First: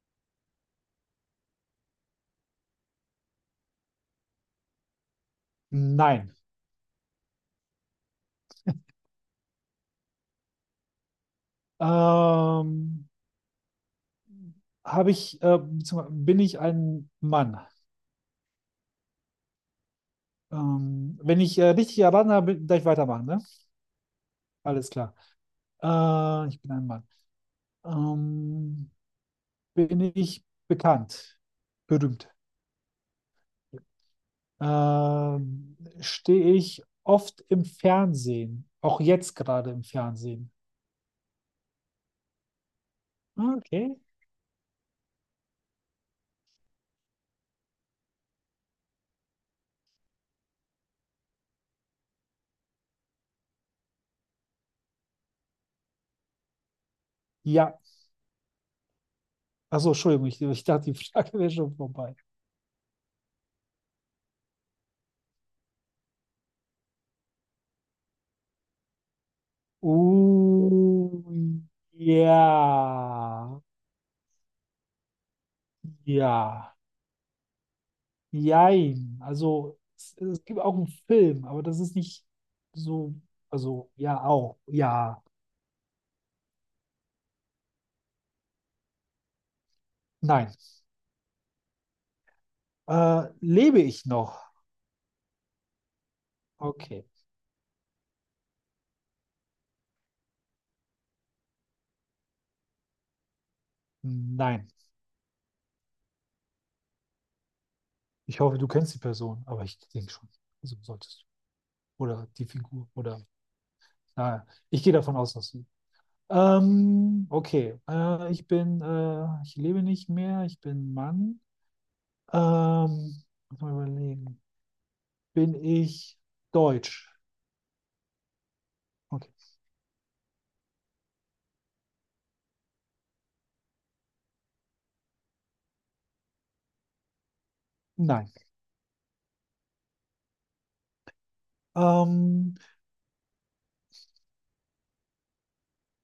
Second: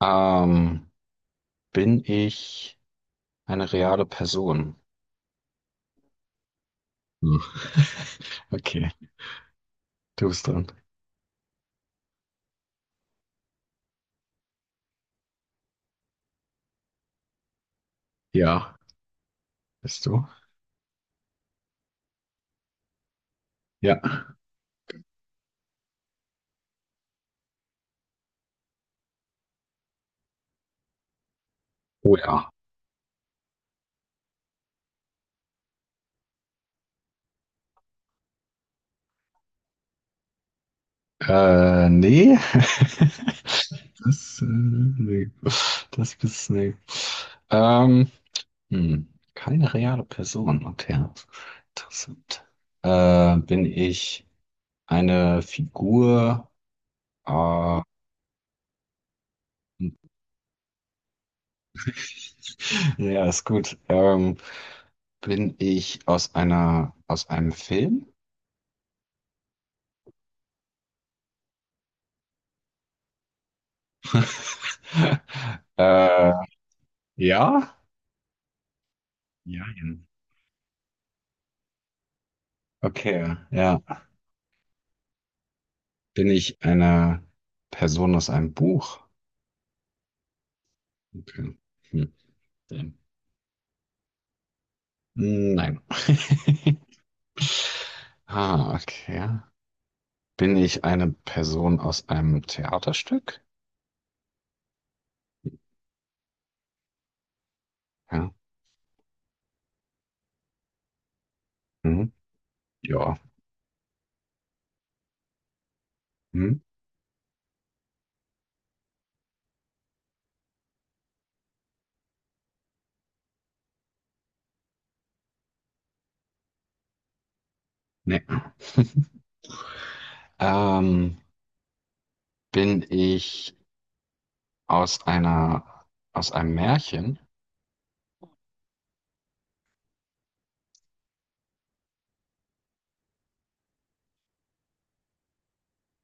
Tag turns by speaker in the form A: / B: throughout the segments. A: Ähm, Bin ich eine reale Person?
B: Nein.
A: Hm. Okay, du bist dran.
B: Ähm, habe ich, beziehungsweise bin ich ein Mann?
A: Ja, bist du?
B: Wenn ich richtig erraten habe, darf ich weitermachen, ne?
A: Ja.
B: Alles klar. Ich bin ein Mann. Ähm, bin ich bekannt?
A: Oh
B: Berühmt?
A: ja.
B: Stehe ich oft im Fernsehen? Auch jetzt gerade im Fernsehen?
A: Nee.
B: Okay.
A: Das, nee. Das bist nee. Ähm, hm. Keine reale Person. Okay. Interessant. Bin ich eine Figur
B: Ja.
A: äh,
B: Achso, Entschuldigung, ich dachte, die Frage wäre schon vorbei.
A: ja, ist gut. Bin ich aus einer, aus einem Film?
B: Uh, ja.
A: Äh,
B: Ja,
A: ja?
B: jein.
A: Ja.
B: Also es gibt auch einen Film, aber das ist nicht so,
A: Okay, ja.
B: also ja, auch, ja,
A: Bin ich eine Person aus einem Buch?
B: nein.
A: Okay. Hm. Dann-
B: Lebe ich noch?
A: nein.
B: Okay,
A: Ah, okay. Bin ich eine Person aus einem Theaterstück?
B: nein.
A: Ja.
B: Ich hoffe, du kennst die Person, aber ich denke schon, also solltest du.
A: Mhm.
B: Oder die Figur,
A: Ja.
B: oder, naja, ich gehe davon aus, dass du.
A: Mhm.
B: Okay, ich bin, ich lebe nicht mehr, ich bin Mann. Ähm, muss mal überlegen. Bin ich deutsch?
A: Nee.
B: Okay,
A: Ähm, bin ich aus einer, aus einem Märchen.
B: nein. Ähm,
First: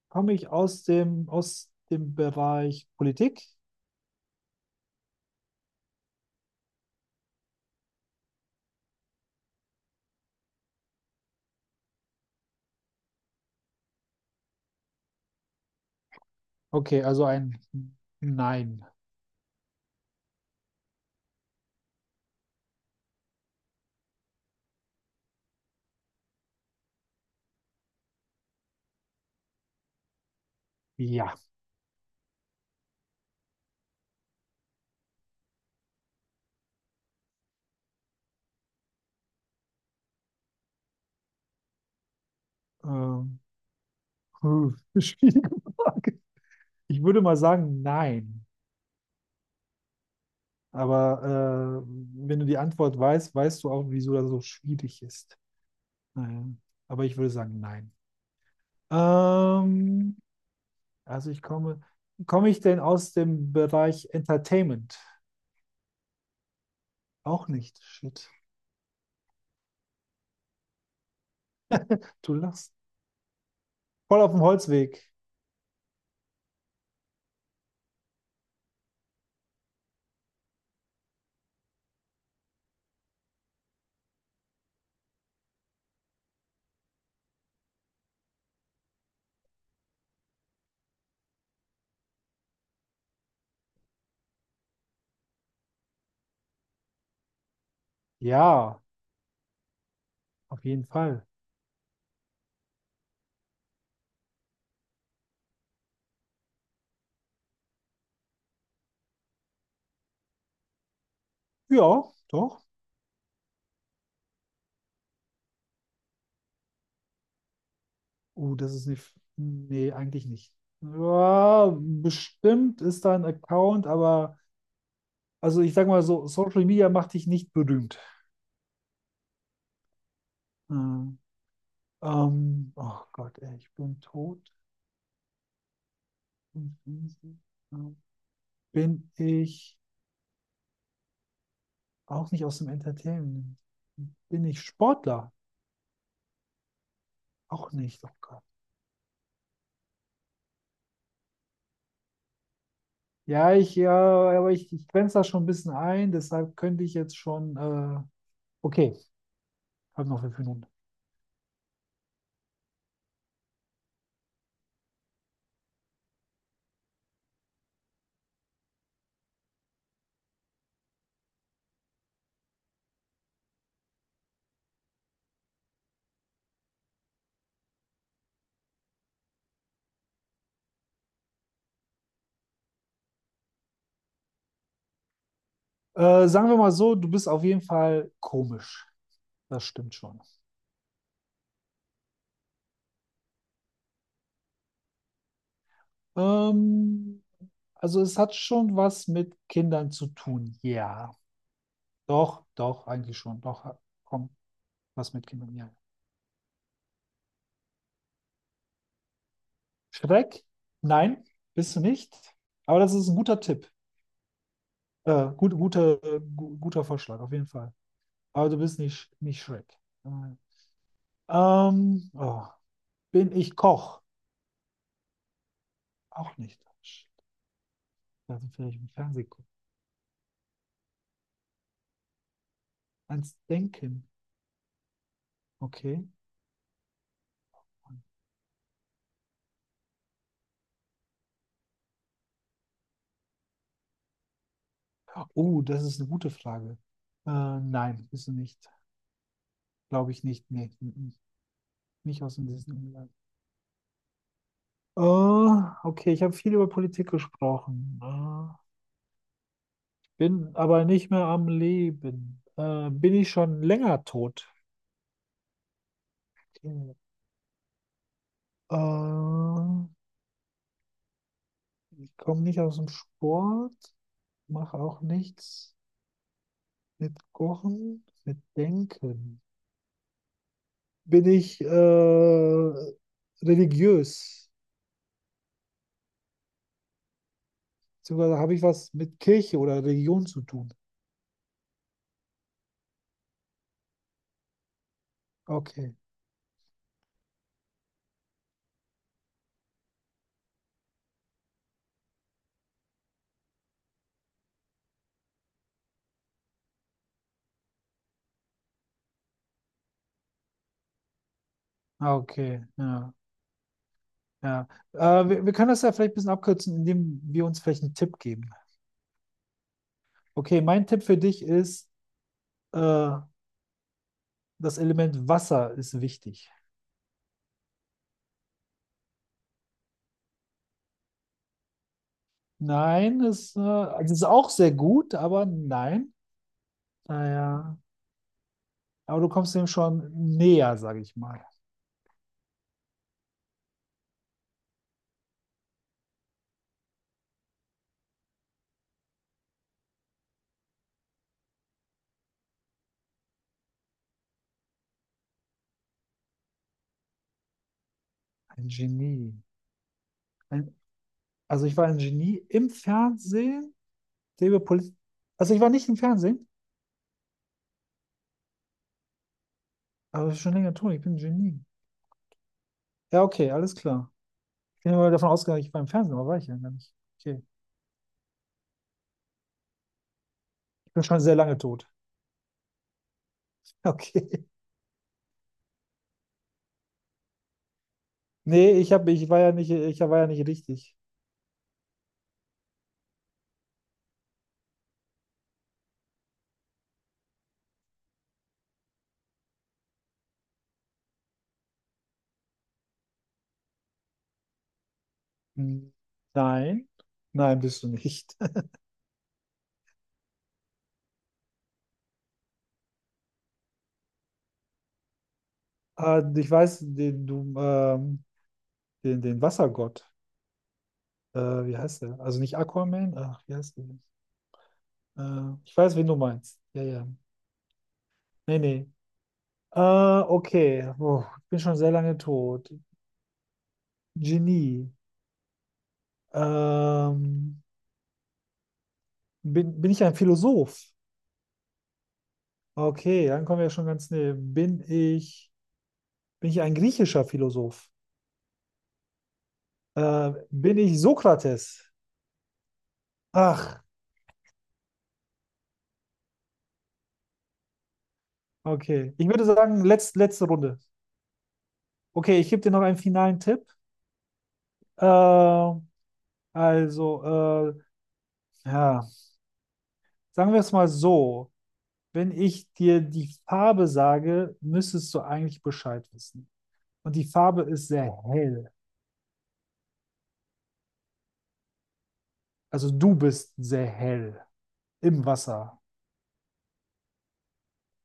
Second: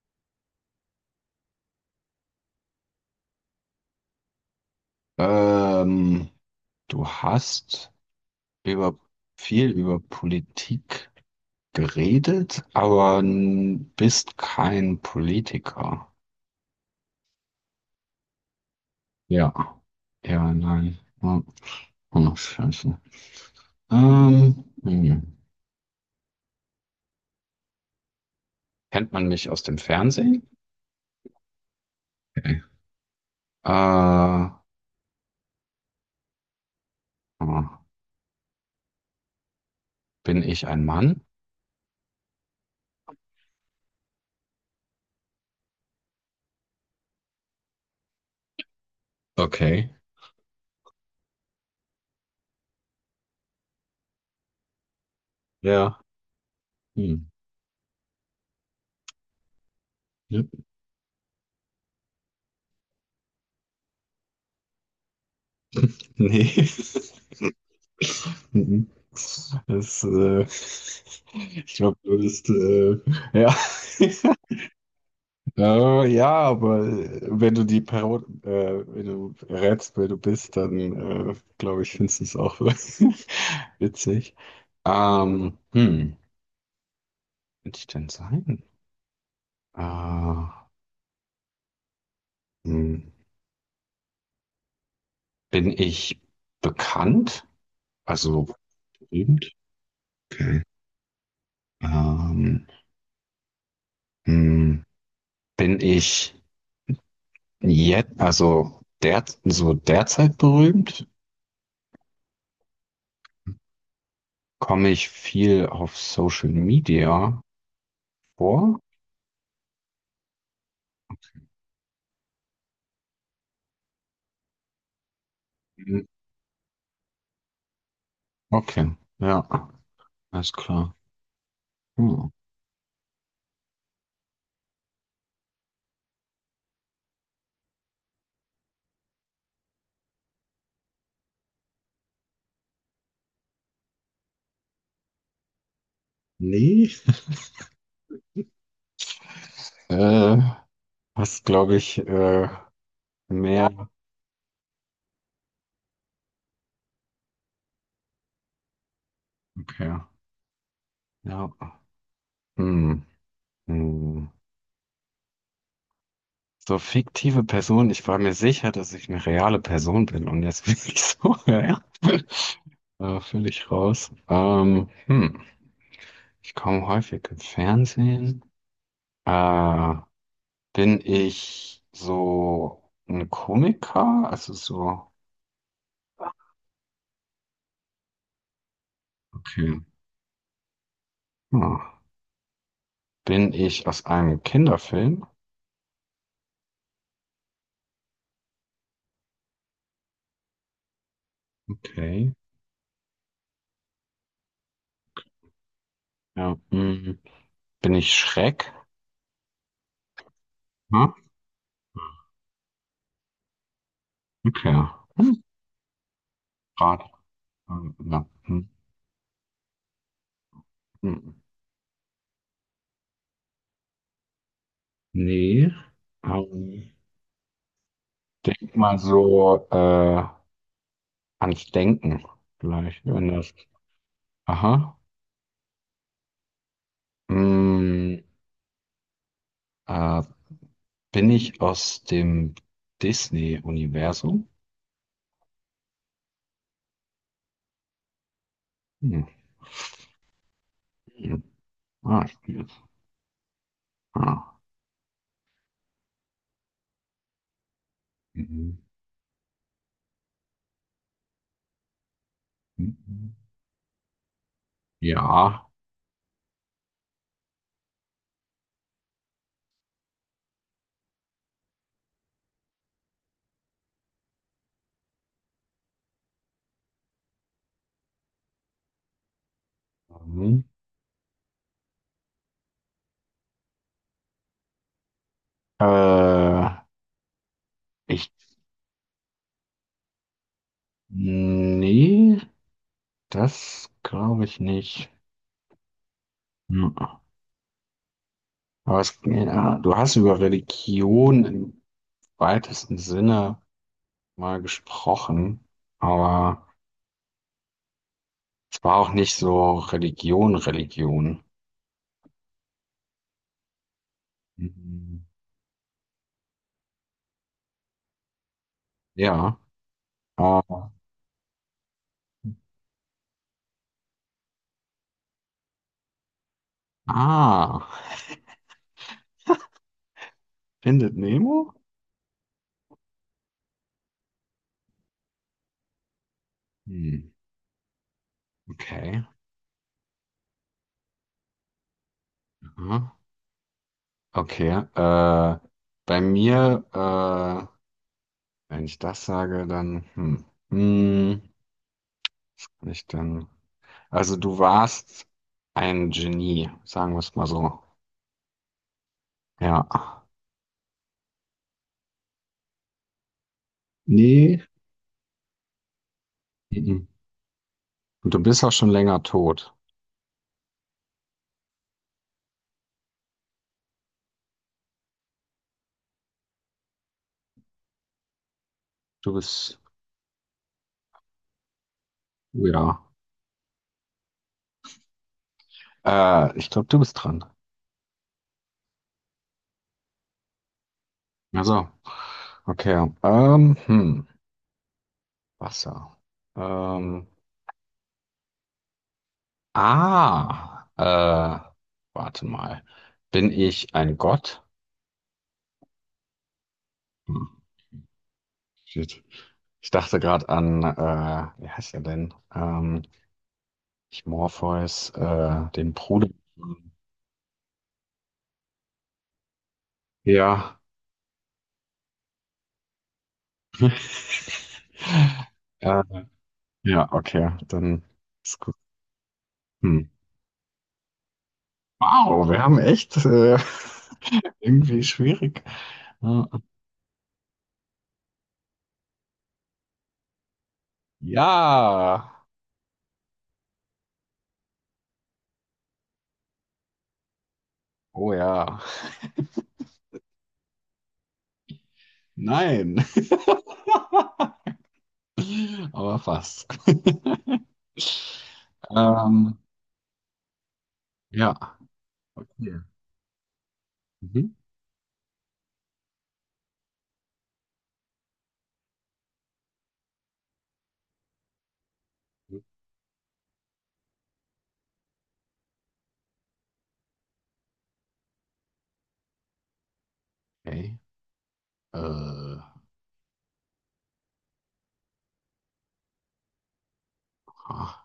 B: komme ich aus dem Bereich Politik?
A: Ähm, du hast über viel über Politik geredet, aber n- bist kein Politiker.
B: Okay, also ein Nein.
A: Ja, ja, nein. Oh, oh, scheiße. Hm. Kennt man mich aus dem Fernsehen?
B: Ja.
A: Okay. Äh, oh, bin ich ein Mann?
B: Ähm, puh, schwierige Frage. Ich würde mal sagen, nein.
A: Okay.
B: Aber wenn du die Antwort weißt, weißt du auch, wieso das so schwierig ist.
A: Ja.
B: Naja. Aber ich
A: Hm.
B: würde sagen, nein. Ähm,
A: Ja.
B: also ich komme, komme ich denn aus dem Bereich Entertainment?
A: Nee.
B: Auch nicht. Shit.
A: Mhm. Das, ich glaube, du
B: Du
A: bist,
B: lachst.
A: ja.
B: Voll auf dem Holzweg.
A: Ja, aber wenn du die Parod wenn du rätst, wer du bist, dann glaube ich, findest du es auch witzig. Hm, könnte ich denn sein? Äh, hm, bin ich bekannt? Also
B: Ja.
A: berühmt? Okay.
B: Auf jeden Fall.
A: Ähm, hm, bin ich jetzt, also der, so derzeit berühmt,
B: Ja, doch.
A: komme ich viel auf Social Media
B: Oh, das
A: vor.
B: ist nicht. Nee, eigentlich nicht. Ja, bestimmt ist da ein Account, aber also ich sag mal
A: Hm,
B: so, Social Media macht dich nicht berühmt.
A: okay, ja, alles klar.
B: Ähm,
A: Hm.
B: oh Gott, ey, ich bin tot. Bin ich auch nicht aus dem Entertainment? Bin ich Sportler?
A: Nee,
B: Auch nicht, oh Gott.
A: äh, hast, glaube ich,
B: Ja, ich,
A: mehr.
B: ja, aber ich grenze da schon ein bisschen ein, deshalb könnte ich jetzt schon, okay,
A: Okay,
B: habe noch 5 Minuten.
A: ja. Hm. Hm. So fiktive Person, ich war mir sicher, dass ich eine reale Person bin und jetzt bin ich so, ja, ja, völlig raus. Hm. Ich komme häufig im Fernsehen. Äh, Bin ich so ein Komiker? Also so,
B: Sagen wir mal so, du bist auf jeden Fall komisch. Das
A: okay.
B: stimmt schon.
A: Hm. Bin ich aus einem Kinderfilm?
B: Ähm, also es hat schon was mit Kindern zu tun. Ja,
A: Okay.
B: doch, doch, eigentlich schon. Doch, komm, was mit Kindern. Ja.
A: Ja, hm. Bin ich Schreck?
B: Schreck?
A: Ja,
B: Nein, bist du nicht. Aber das ist ein guter Tipp.
A: okay. Hm.
B: Gut, guter, guter
A: Gerade.
B: Vorschlag, auf jeden Fall.
A: Ja.
B: Aber du
A: Hm.
B: bist nicht, nicht Schreck. Nein.
A: Hm.
B: Oh, bin ich Koch?
A: Nee.
B: Auch nicht.
A: Ähm,
B: Shit, also
A: denk
B: vielleicht im
A: mal so
B: Fernsehen gucken.
A: ans Denken vielleicht, wenn
B: Ans
A: das.
B: Denken.
A: Aha.
B: Okay.
A: Hm. Äh, Bin ich aus dem Disney-Universum?
B: Oh, das ist eine gute Frage. Äh, nein, bist du nicht.
A: Hm.
B: Glaube ich nicht. Nee, mm, mm.
A: Hm.
B: Nicht
A: Ah,
B: aus dem Disneyland.
A: ja.
B: Oh, okay, ich habe viel über Politik gesprochen. Ah,
A: Mhm.
B: bin aber nicht mehr am Leben. Bin ich
A: Mhm.
B: schon länger tot?
A: Ja.
B: Okay. Äh, ich komme nicht aus dem Sport, mache auch nichts mit Kochen, mit Denken.
A: Mhm.
B: Bin ich religiös?
A: Äh, Ich,
B: Beziehungsweise habe ich was mit Kirche oder Religion zu tun?
A: nee, das glaube ich nicht.
B: Okay.
A: Mhm. Aber es, ja, du hast über Religion im weitesten Sinne mal gesprochen, aber es war auch nicht so Religion, Religion.
B: Ah, okay, ja, ja.
A: Mhm.
B: Wir können das ja vielleicht ein bisschen abkürzen, indem wir uns vielleicht einen Tipp geben.
A: Ja.
B: Okay,
A: Äh,
B: mein Tipp für dich ist, äh, das Element Wasser ist wichtig.
A: ah, findet Nemo?
B: Nein, ist, also es ist auch sehr gut, aber nein.
A: Hm,
B: Naja, aber
A: okay.
B: du kommst dem schon näher, sage ich mal.
A: Aha. Okay, äh, bei mir, wenn ich das sage, dann, hm, hm, nicht dann. Also du warst ein Genie, sagen wir es mal so.
B: Ein Genie.
A: Ja.
B: Ein, also ich war ein Genie im Fernsehen, der
A: Nee.
B: über Politik. Also ich war nicht im Fernsehen,
A: Mhm. Und du bist auch schon länger tot.
B: aber das ist schon länger tun. Ich bin ein Genie. Ja, okay, alles klar. Ich bin immer davon ausgegangen, ich war im Fernsehen, aber war ich ja gar nicht. Okay.
A: Du bist,
B: Ich bin schon sehr lange tot.
A: oh ja.
B: Okay.
A: Ich glaube, du bist dran.
B: Nee, ich hab, ich war ja nicht, ich war ja nicht richtig.
A: Also, okay. Hm, Wasser. Ähm, ah, warte mal. Bin ich ein Gott?
B: Hm. Nein.
A: Hm.
B: Nein, bist du nicht.
A: Shit. Ich dachte gerade an, wie heißt er denn? Nicht Morpheus, den
B: Ah,
A: Bruder.
B: ich weiß, den, du, den, den Wassergott.
A: Ja.
B: Äh, wie heißt der? Also nicht Aquaman? Ach, wie heißt der denn? Ich weiß,
A: Äh,
B: wen du meinst. Ja, ja.
A: ja, okay, dann
B: Nee,
A: ist gut.
B: nee.
A: Hm.
B: Okay. Oh, ich bin schon sehr lange
A: Wow, wir
B: tot.
A: haben echt
B: Genie.
A: irgendwie schwierig. Äh,
B: Ähm, bin ich ein Philosoph?
A: Ja.
B: Okay, dann kommen wir ja schon ganz näher. Bin ich ein griechischer Philosoph?
A: Oh ja.
B: Bin ich Sokrates?
A: Nein,
B: Ach,
A: aber fast.
B: okay. Ich würde
A: Ähm,
B: sagen, letzte Runde.
A: ja.
B: Okay, ich gebe dir
A: Okay.
B: noch einen finalen Tipp.
A: Mhm.
B: Äh, also, ja, sagen wir es mal so. Wenn ich dir die Farbe sage, müsstest du eigentlich Bescheid wissen. Und die Farbe ist sehr hell.
A: Okay. Äh,
B: Also du bist sehr hell im Wasser.
A: ah,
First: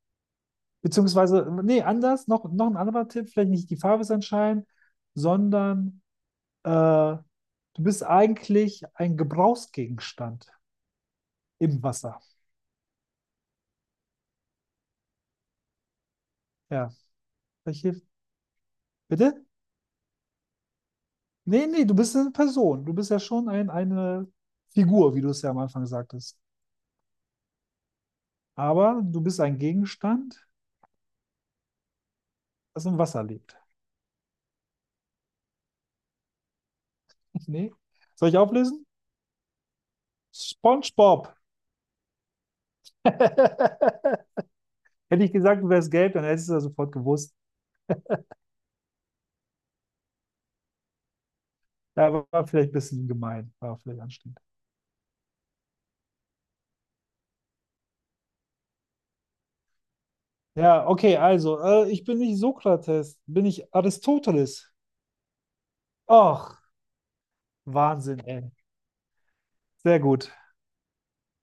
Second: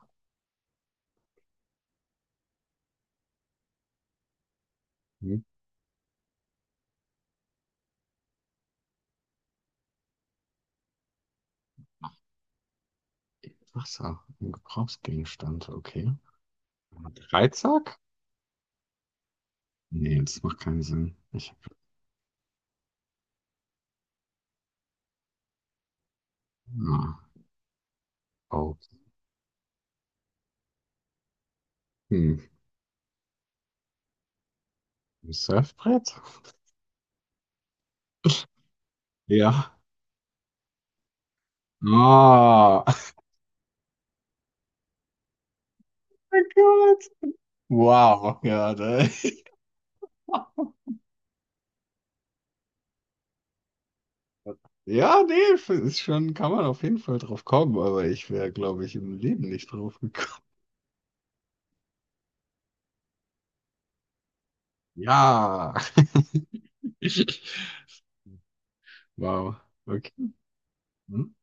B: Beziehungsweise, nee, anders, noch, noch ein anderer Tipp, vielleicht nicht die Farbe ist entscheidend,
A: hm.
B: sondern du bist eigentlich ein Gebrauchsgegenstand im Wasser.
A: Wasser, ein Gebrauchsgegenstand, okay.
B: Ja, vielleicht
A: Dreizack?
B: hilft. Bitte?
A: Nee, das macht keinen Sinn. Ich
B: Nee, nee, du bist eine Person. Du bist ja schon ein, eine Figur, wie du es ja am Anfang sagtest.
A: ah, oh.
B: Aber du bist ein Gegenstand,
A: Hm.
B: das im Wasser lebt.
A: Ein Surfbrett?
B: Nee. Soll ich auflösen?
A: Ja.
B: SpongeBob.
A: Ah, oh
B: Hätte ich gesagt, du wärst gelb, dann
A: mein
B: hättest du das sofort
A: Gott.
B: gewusst.
A: Wow, ja, da,
B: Ja, war vielleicht ein bisschen gemein, war vielleicht anstrengend.
A: ja, nee, f- ist schon, kann man auf jeden Fall drauf kommen, aber ich wäre, glaube ich, im Leben nicht drauf gekommen.
B: Ja, okay, also, ich bin nicht Sokrates, bin ich Aristoteles.
A: Ja.
B: Ach, Wahnsinn, ey.
A: Wow.
B: Sehr
A: Okay.
B: gut.
A: Hm.